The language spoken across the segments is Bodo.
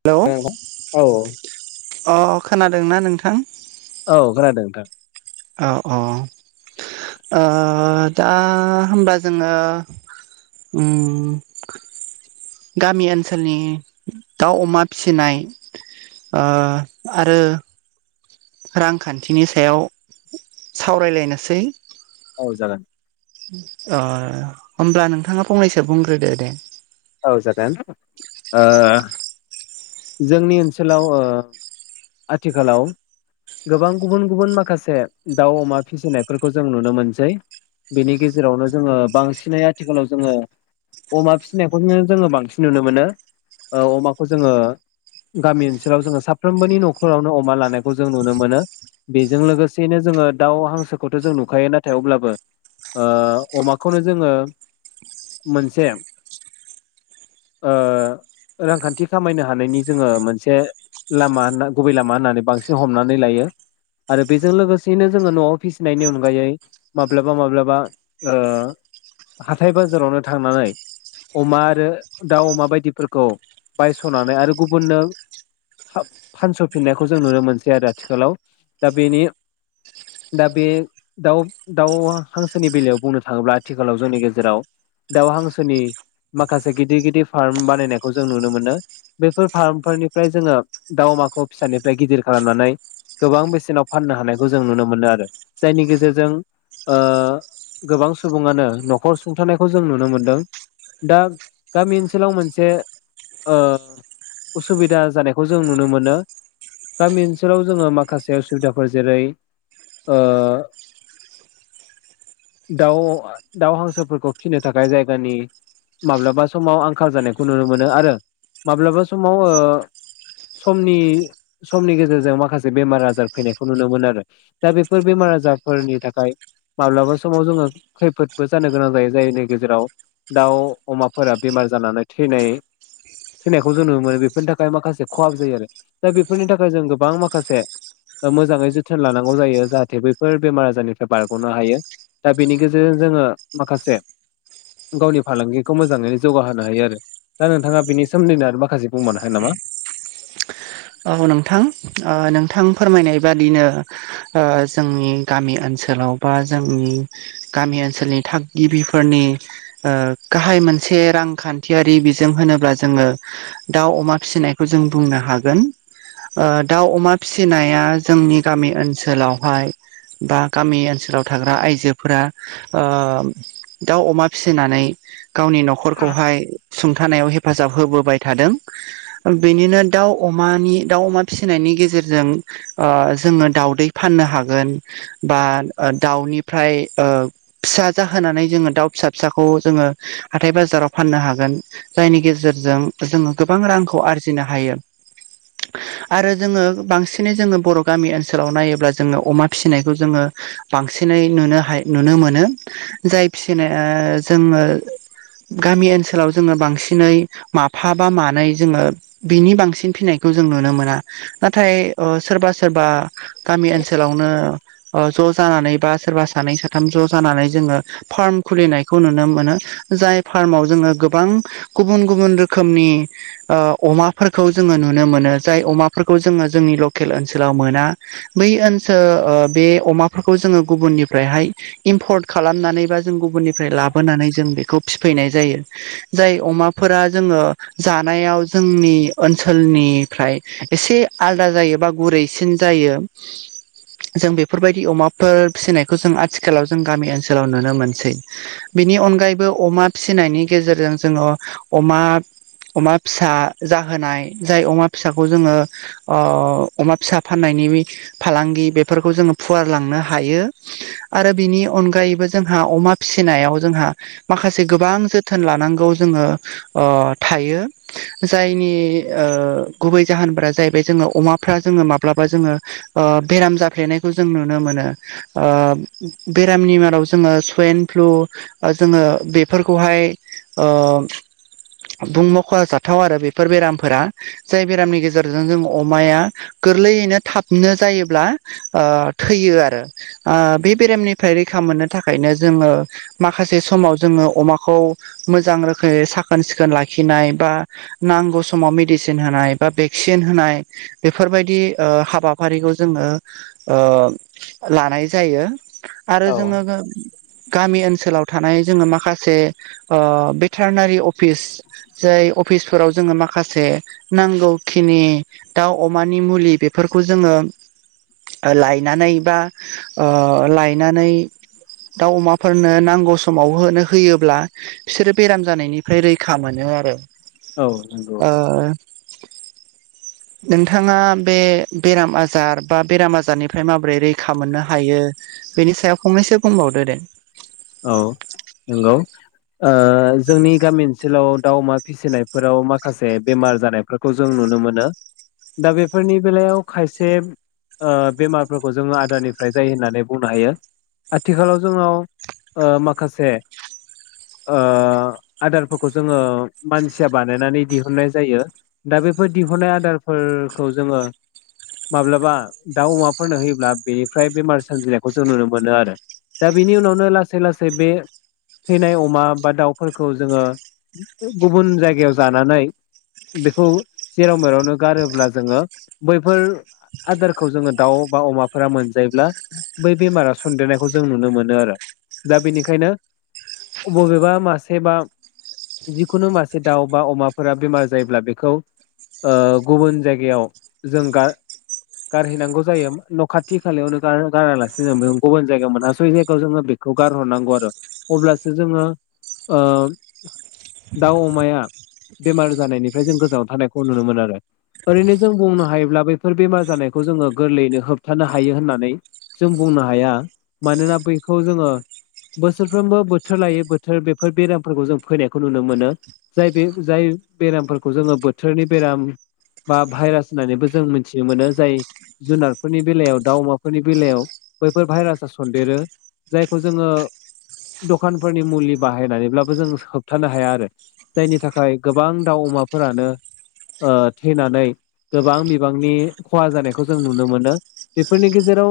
हेलौ औ अ खोनादोंना नोंथां? औ खोनादों नोंथां। औ औ दा होमबाथ जोङो उम गामि ओनसोलनि दाउ अमा फिसिनाय आरो रां खान्थि सायाव सावराइ लाइनोसै औ जागोन। अ होमब्ला नोंथाङा फंनैसो बुंग्रोदो दे। औ जागोन ओ जोंनि ओनसोलाव ओ आथिखालाव गोबां गुबुन गुबुन माखासे दाउ अमा फिसिनायफोरखौ जों नुनो मोनसै। बेनि गेजेरावनो जोङो बांसिनै आथिखालाव जोङो अमा फिसिनायखौनो जोङो बांसिन नुनो मोनो। अमाखौ जोङो गामि ओनसोलाव जोङो साफ्रोमबोनि न'खरावनो अमा लानायखौ जों नुनो मोनो। बेजों लोगोसेनो जोङो दाउ हांसोखौथ' जों नुखायो नाथाय अब्लाबो अमाखौनो जोङो मोनसे रांखान्थि खामायनो हानायनि जोङो मोनसे लामा होनना गुबै लामा होननानै बांसिन हमनानै लायो। आरो बेजों लोगोसेयैनो जोङो न'आव फिसिनायनि अनगायै माब्लाबा माब्लाबा हाथथाय बाजारावनो थांनानै अमा आरो दाउ अमा बायदिफोरखौ बायस'नानै आरो गुबुननो फानस'फिननायखौ जों नुनो मोनसै आरो आथिखालाव दा बेनि दा बे दाउ दाउ हांसोनि बेलायाव बुंनो थाङोब्ला आथिखालाव जोंनि गेजेराव दाउ हांसोनि माखासे गिदिर गिदिर फार्म बानायनायखौ जों नुनो मोनो। बेफोर फार्मफोरनिफ्राय जोङो दाउ अमाखौ फिसानिफ्राय गिदिर खालामनानै गोबां बेसेनाव फाननो हानायखौ जों नुनो मोनो आरो जायनि गेजेरजों गोबां सुबुङानो न'खर सुंथानायखौ जों नुनो मोनदों। दा गामि ओनसोलाव मोनसे उसुबिदा जानायखौ जों नुनो मोनो। गामि ओनसोलाव जोङो माखासे सुबिदाफोर जेरै ओ। दाउ-दाउ हांसोफोरखौ फिनो थाखाय जायगानि। माब्लाबा समाव आंखाल जानायखौ नुनो मोनो आरो माब्लाबा समाव ओ। समनि-समनि गेजेरजों माखासे बेमार आजार फैनायखौ नुनो मोनो आरो। दा बेफोर बेमार आजारफोरनि थाखाय माब्लाबा समाव जोङो खैफोदबो जानो गोनां जायो जायनि गेजेराव दाउ अमाफोरा बेमार जानानै थैनाय थैनायखौ जों नुनो मोनो बेफोरनि थाखाय माखासे खहाबो जायो आरो दा बेफोरनि थाखाय जों गोबां माखासे मोजाङै जोथोन लानांगौ जायो जाहाथे बैफोर बेमार आजारनिफ्राय बारग'नो हायो। दा बेनि गेजेरजों जोङो माखासे गावनि फालांगिखौ मोजाङै जौगाहोनो हायो आरो दा नोंथाङा बिनि सोमोन्दै नो आरो मा। माखासे बुंबानो हायो नामा। औ नोंथां ओ नोंथां फोरमायनाय बादिनो। ओ जोंनि गामि ओनसोलाव बा जोंनि। गामि ओनसोलनि थागिबिफोरनि। ओ गाहाय मोनसे रांखान्थियारि बिजों होनोब्ला जोङो। दाउ अमा फिसिनायखौ जों बुंनो हागोन। ओ दाउ अमा फिसिनाया जोंनि गामि ओनसोलावहाय। बा गामि ओनसोलाव थाग्रा आइजोफोरा ओ दाउ अमा फिसिनानै। गावनि न'खरखौहाय सुंथानायाव हेफाजाब होबोबाय थादों। बिनिनो दाउ अमानि। दाउ अमा फिसिनायनि गेजेरजों ओ जोङो दाउदै फाननो हागोन। बा दाउनिफ्राय ओ। फिसा जाहोनानै जोङो दाउ फिसा फिसाखौ जोङो हाथाय बाजाराव फाननो हागोन। जायनि गेजेरजों जोङो गोबां रांखौ आरजिनो हायो। आरो जोङो बांसिनै जोङो बर' गामि ओनसोलाव नायोब्ला जोङो अमा फिसिनायखौ जोङो। बांसिनै नुनो हाय नुनो मोनो जाय फिसिनाया जोङो। गामि ओनसोलाव जोङो बांसिनै माफा बा मानै जोङो। बिनि बांसिन फिनाय खौ जों नुनो मोना नाथाय ओ सोरबा सोरबा गामि ओनसोलावनो। ओ ज' जानानै बा सोरबा सानै साथाम ज' जानानै जोङो। फार्म खुलिनायखौ नुनो मोनो जाय फार्माव जोङो गोबां। गुबुन गुबुन रोखोमनि ओ अमाफोरखौ जोङो नुनो। नुनो मोनो जाय अमाफोरखौ जोङो जोंनि लकेल ओनसोलाव मोना। बै ओनसोल ओ बे अमाफोरखौ जोङो गुबुननिफ्रायहाय इम्पर्ट खालामनानै बा‌ जों गुबनिफ्राय लाबोनानै जों बेखौ फिफैनाय जायो जाय अमा। फोरा जोङो जानायाव जोंनि ओनसोल। ओनसोलनिफ्राय एसे आलदा जायो बा गुरैसिन जायो। जों बेफोरबायदि अमाफोर। फिसिनायखौ जों आथिखालाव जों गामि ओनसोलाव नुनो मोनसै। बिनि अनगायैबो अमा फिसिनायनि गेजेरजों जोङो अमा। अमा फिसा जाहोनाय जाय अमा फिसाखौ जोङो। अमा फिसा फाननायनि फालांगि बेफोरखौ जोङो फुवारलांनो हायो। आरो बिनि अनगायैबो जोंहा अमा फिसिनायाव जोंहा। माखासे गोबां जोथोन लानांगौ जोङो ओ थायो जायनि। ओ गुबै जाहोनफोरा जाहैबाय जोङो अमाफ्रा जोङो माब्लाबा जोङो। ओ बेराम जाफ्लेनायखौ जों नुनो मोनो। ओ बेरामनि मादाव जोङो सवाइन फ्लु। ओ जोङो बेफोरखौहाय ओ। बुं मख'हा जाथाव आरो बेफोर बेरामफोरा जाय बेरामनि गेजेरजों जों अमाया। गोरलैयैनो थाबनो जायोब्ला ओ थैयो आरो। ओ बे बेरामनिफ्राय रैखा मोननो थाखायनो जोङो। माखासे समाव जोङो अमाखौ मोजां रोखोमै साखोन सिखोन लाखिनाय एबा। नांग सम समाव मेडिसिन होनाय बा भेक्सिन होनाय बेफोरबायदि ओ हाबाफारिखौ जोङो ओ लानाय जायो आरो औ जोङो गामि ओनसोलाव थानाय जोङो माखासे ओ भेटारनारि अफिस। जाय अफिसफोराव जोङो माखासे माखासे नांगौखिनि दाउ अमानि मुलि बेफोरखौ जोङो लायनानै बा ओ लायनानै। दाउ अमाफोरनो नांगौ समाव होनो होयोब्ला बिसोरो बेराम जानायनिफ्राय रैखा मोनो आरो। औ नंगौ। ओ नोंथाङा बे बेराम आजार बा बेराम आजारनिफ्राय माबोरै रैखा मोननो हायो बेनि सायाव फंनैसो बुंबावदो दे। औ नंगौ। ओ जोंनि गामि ओनसोलाव दाउ अमा फिसिनायफोराव माखासे बेमार जानाय फोर खौ जों नुनो मोनो दा बेफोरनि बेलायाव खायसे‌ ओ बेमारफोरखौ जोङो आदारानिफ्राय जायो होननानै बुंनो हायो आथिखालाव जोंनाव ओ माखासे ओ आदारफोरखौ जोङो मानसिया बानायनानै दिहुननाय जायो। दा बेफोर दिहुननाय आदारफोरखौ जोङो। माब्लाबा दाउ अमाफोरनो होयोब्ला बेनिफ्राय बेमार सोमजिनायखौ जों नुनो मोनो आरो। दा बेनि उनावनो लासै लासै बे थैनाय अमा बा दाउफोरखौ जोङो गुबुन जायगायाव जानानै बेखौ जेराव मेरावनो गारोब्ला जोङो बैफोर आदारखौ जोङो दाउ बा अमाफोरा मोनजायोब्ला बै बेमारा सनन्देरनायखौ जों नुनो मोनो आरो दा बेनिखायनो बबबेबा मासे बा जिखुनु मासे दाउ बा अमाफोरा बेमार जायोब्ला बेखौ ओ गुबुन जायगायाव जों गार गारहैनांगौ जायो न' खाथि खालायावनो गार गारालासिनो बे गुबुन जायगायाव मोनासयै जायगायाव जोङो बे खौ गारहरनांगौ आरो अब्लासो जोङो ओ दाउ अमाया बेमार जानायनिफ्राय जों गोजानाव थानायखौ नुनो मोनो आरो। ओरैनो जों बुंनो हायोब्ला बैफोर बेमार जानायखौ जोङो गोरलैयैनो होबथानो हायो होननानै जों बुंनो हाया मानोना बैखौ जोङो बोसोरफ्रोमबो बोथोर लायै बोथोर बेफोर बेरामफोरखौ जों फैनायखौ नुनो मोनो। जाय बे जाय बेरामफोरखौ जोङो बोथोरनि बेराम बा भाइरास होननानैबो जों मिथिनो मोनो जाय जुनारफोरनि बेलायाव दाउ अमाफोरनि बेलायाव बैफोर भाइरासाआ सन्देरो। खौ जोङो दखानफोरनि मुलि बाहायनानैब्लाबो जों होबथानो हाया आरो। जायनि थाखाय गोबां दाउ अमाफोरानो ओ थैनानै गोबां बिबांनि खहा जानायखौ जों नुनो मोनो बेफोरनि गेजेराव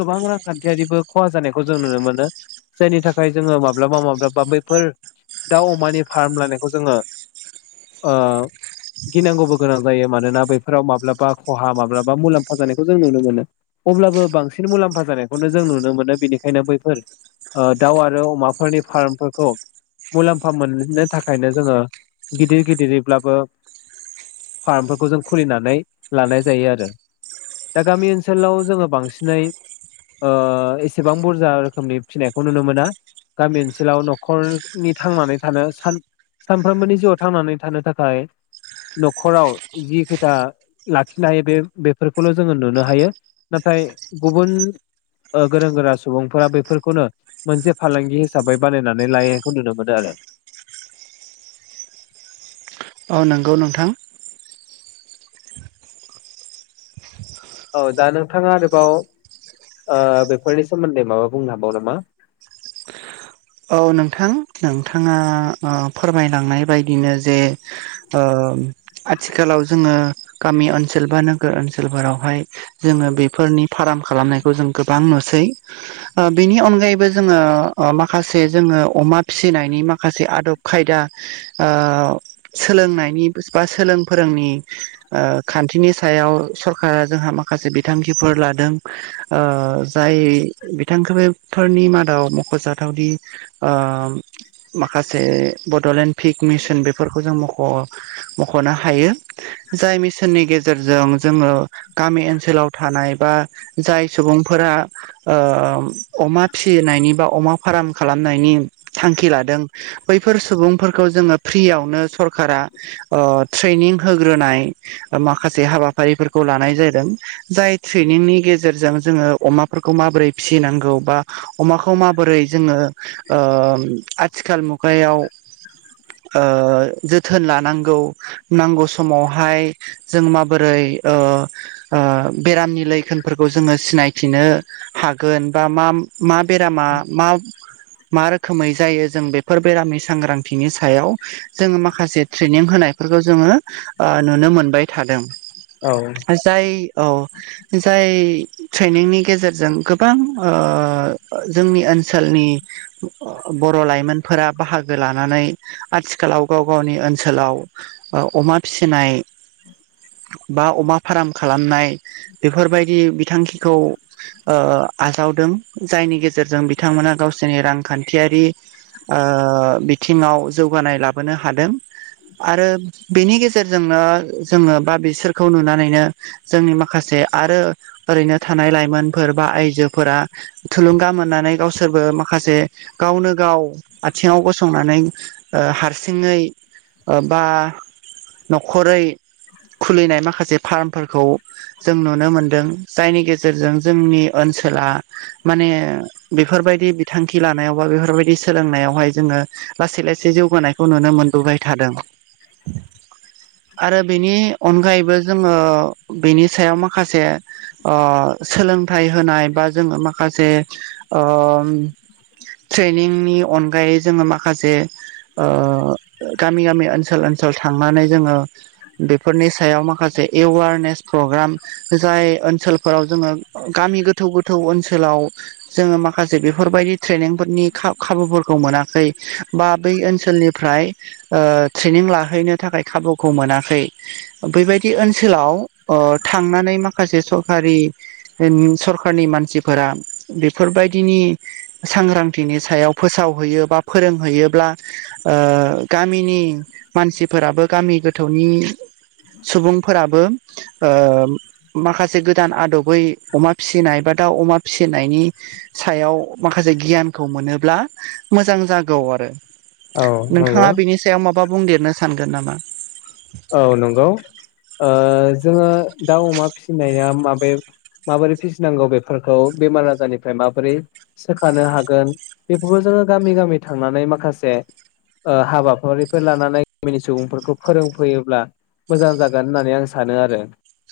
गोबां रांखान्थियारिबो खहा जानायखौ जों नुनो मोनो। जायनि थाखाय जोङो माब्लाबा माब्लाबा बेफोर दाउ अमानि फार्म लानायखौ जोङो ओ गिनांगौबो गोनां जायो मानोना बैफोराव माब्लाबा खहा माब्लाबा मुलाम्फा जानायखौ जों नुनो मोनो। अब्लाबो बांसिन मुलाम्फा जानायखौनो जों नुनो मोनो बिनिखायनो बैफोर ओ दाउ आरो अमाफोरनि फार्मफोरखौ मुलाम्फा मोननो थाखायनो जोङो गिदिर गिदिरैब्लाबो फार्मफोरखौ जों खुलिनानै लानाय जायो आरो। दा गामि ओनसोलाव जोङो बांसिनै ओ एसेबां बुरजा [unintelligible] फिसिनायखौ नुनो मोना गामि ओनसोलाव न'खरनि थांनानै थानो सान सानफ्रोमबोनि जिउआव थांनानै थानो थाखाय न'खराव जि पेता लाखिनो हायो बे बेफोरखौल' नुनो हायो। नाथाय गुबुन ओ गोरों गोरा सुबुंफोरा बैफोर खौनो मोनसे फालांगि हिसाबै बानायनानै लायेंखौ नुनो मोनो। औ नोंगौ नोंथां। औ दा नोंथाङा आरोबाव ओ बेफोरनि सोमोन्दै माबा बुंनो हाबावगोन नामा? औ नोंथां नोंथाङा ओ फोरमायलांनाय बायदिनो जे ओ आथिखालाव जोङो गामि ओनसोल बा नोगोर ओनसोल फोरावहाय जोङो बेफोरनि फाराम खालामनाय खौ जों गोबां नुसै ओ बेनि अनगायैबो जोङो ओ खासे जोङो अमा फिसिनायनि माखासे आदब खायदा ओ सोलोंनाइनि बा सोलों फोरोंनि ओ खान्थिनि सायाव सरखारा जोंहा माखासे बिथांखिफोर लादों। ओ जाय बिथांखोफोरनि मादाव मख'जाथा दि आ माखासे बड'लेण्ड फिक मिसन बेफोरखौ जों मख' मख'नो हायो। जाय मिसननि गेजेरजों जोङो गामि ओनसोलाव थानाय बा जाय सुबुंफोरा ओ अमा फिसिनायनि बा अमा फाराम खालामनायनि थांखि लादों बैफोर सुबुंफोरखौ जोङो फ्रियावनो सरखारा ओ थ्रेनिं होग्रोनाय माखासे हाबाफारिफोरखौ लानाय जायदों जाय थ्रेनिंनि गेजेरजों जोङो अमाफो फोरखौ माबोरै फिसिनांगौ बा अमाखौ माबोरै जोङो ओ आथिखाल मुगायाव ओ जोथोन लानांगौ। नांगौ समावहाय जों माबोरै ओ ओ बेरामनि लैखोनफोरखौ जोङो सिनायथिनो हागोन बा मा मा बेरामा मा मा रोखोमै जायो जों बेफोर बेरामनि सांग्रांथिनि सायाव जोङो माखासे थ्रेनिं होनायफोरखौ जोङो ओ नुनो मोनबाय थादों। औ। जाय औ। जाय थ्रेनिंनि गेजेरजों गोबां ओ जोंनि ओ सोलनि बर' लाइमोनफोरा बाहागो लानानै आथिखालाव गाव गावनि ओनसोलाव ओ अमा फिसिनाय बा अमा फाराम खालामनाय बेफोरबायदि बिथांखिखौ ओ आजावदों जाइनि गेजेरजों बि बिथांमोना गावसोरनि रांखान्थिआरि ओ बिथिङाव जौगानाय लाबो नो हादों। आरो बेनि गेजेरजोंनो जोङो बा बिसोरखौ नुनानैनो जोंनि माखासे आरो ओरैनो थानाय लाइमोनफोर बा आइजोफोरा थुलुंगा मोननानै गावसोरबो माखासे गावनो गाव आथिङाव गसंनानै ओ हारसिङै ओ बा न'खरै खुलिनाय माखासे फार्मफोरखौ जों नुनो मोनदों जायनि गेजेरजों जोंनि ओनसोला माने बेफोरबायदि बिथांखि लानायाव बा बेफोरबायदि सोलोंनायावहाय जोङो लासै लासै जौगानायखौ नुनो मोनबोबाय थादों। आरो बेनि अनगायैबो जोङो बेनि सायाव माखासे ओ सोलोंथाइ होनाय बा जोङो माखासे ओम ट्रेनिंनि अनगायै जोङो माखासे ओ गामि गामि ओनसोल ओनसोल थांनानै जोङो बेफोरनि सायाव माखासे एवारनेस प्रग्राम जाय ओनसोलफोराव जोङो गामि गोथौ गोथौ ओनसोलाव जोङो माखासे बेफोरबायदि ट्रेनिंफोरनि खा-खाबुफोरखौ मोनाखै बा बै ओनसोलनिफ्राय ओ ट्रेनिं लाहैनो थाखाय खाबुखौ मोनाखै। बेैबायदि ओनसोलाव ओ थांनानै माखासे सरकारि [unintelligible] सरखारनि मानसिफोरा बेफोरबायदिनि सांग्रांथिनि सायाव फोसावहैयो बा फोरोंहैयोब्ला ओ गामिनि मानसिफोराबो गामि गोथौनि सुबुंफोराबो ओ माखासे गोदान आदबै अमा फिसिनाय बा दाउ अमा फिसिन नायनि सायाव माखासे गियानखौ मोनोब्ला मोजां जागौ आरो औ नंगौ नोंथाङा बिनि सायाव माबा बुंदेरनो सानगोन नामा? औ नंगौ ओ जोङो दाउ अमा फिसिनाया माबे माबोरै फिसिनांगौ बेफोरखौ बेमार आजारनिफ्राय माबोरै सोखानो हागोन बेखौबो जोङो गामि गामि थांनानै माखासे ओ हाबाफारिफोर लानानै गामिनि सुबुंफोरखौ फोरों फैयोब्ला मोजां जागोन होननानै आं सानो आरो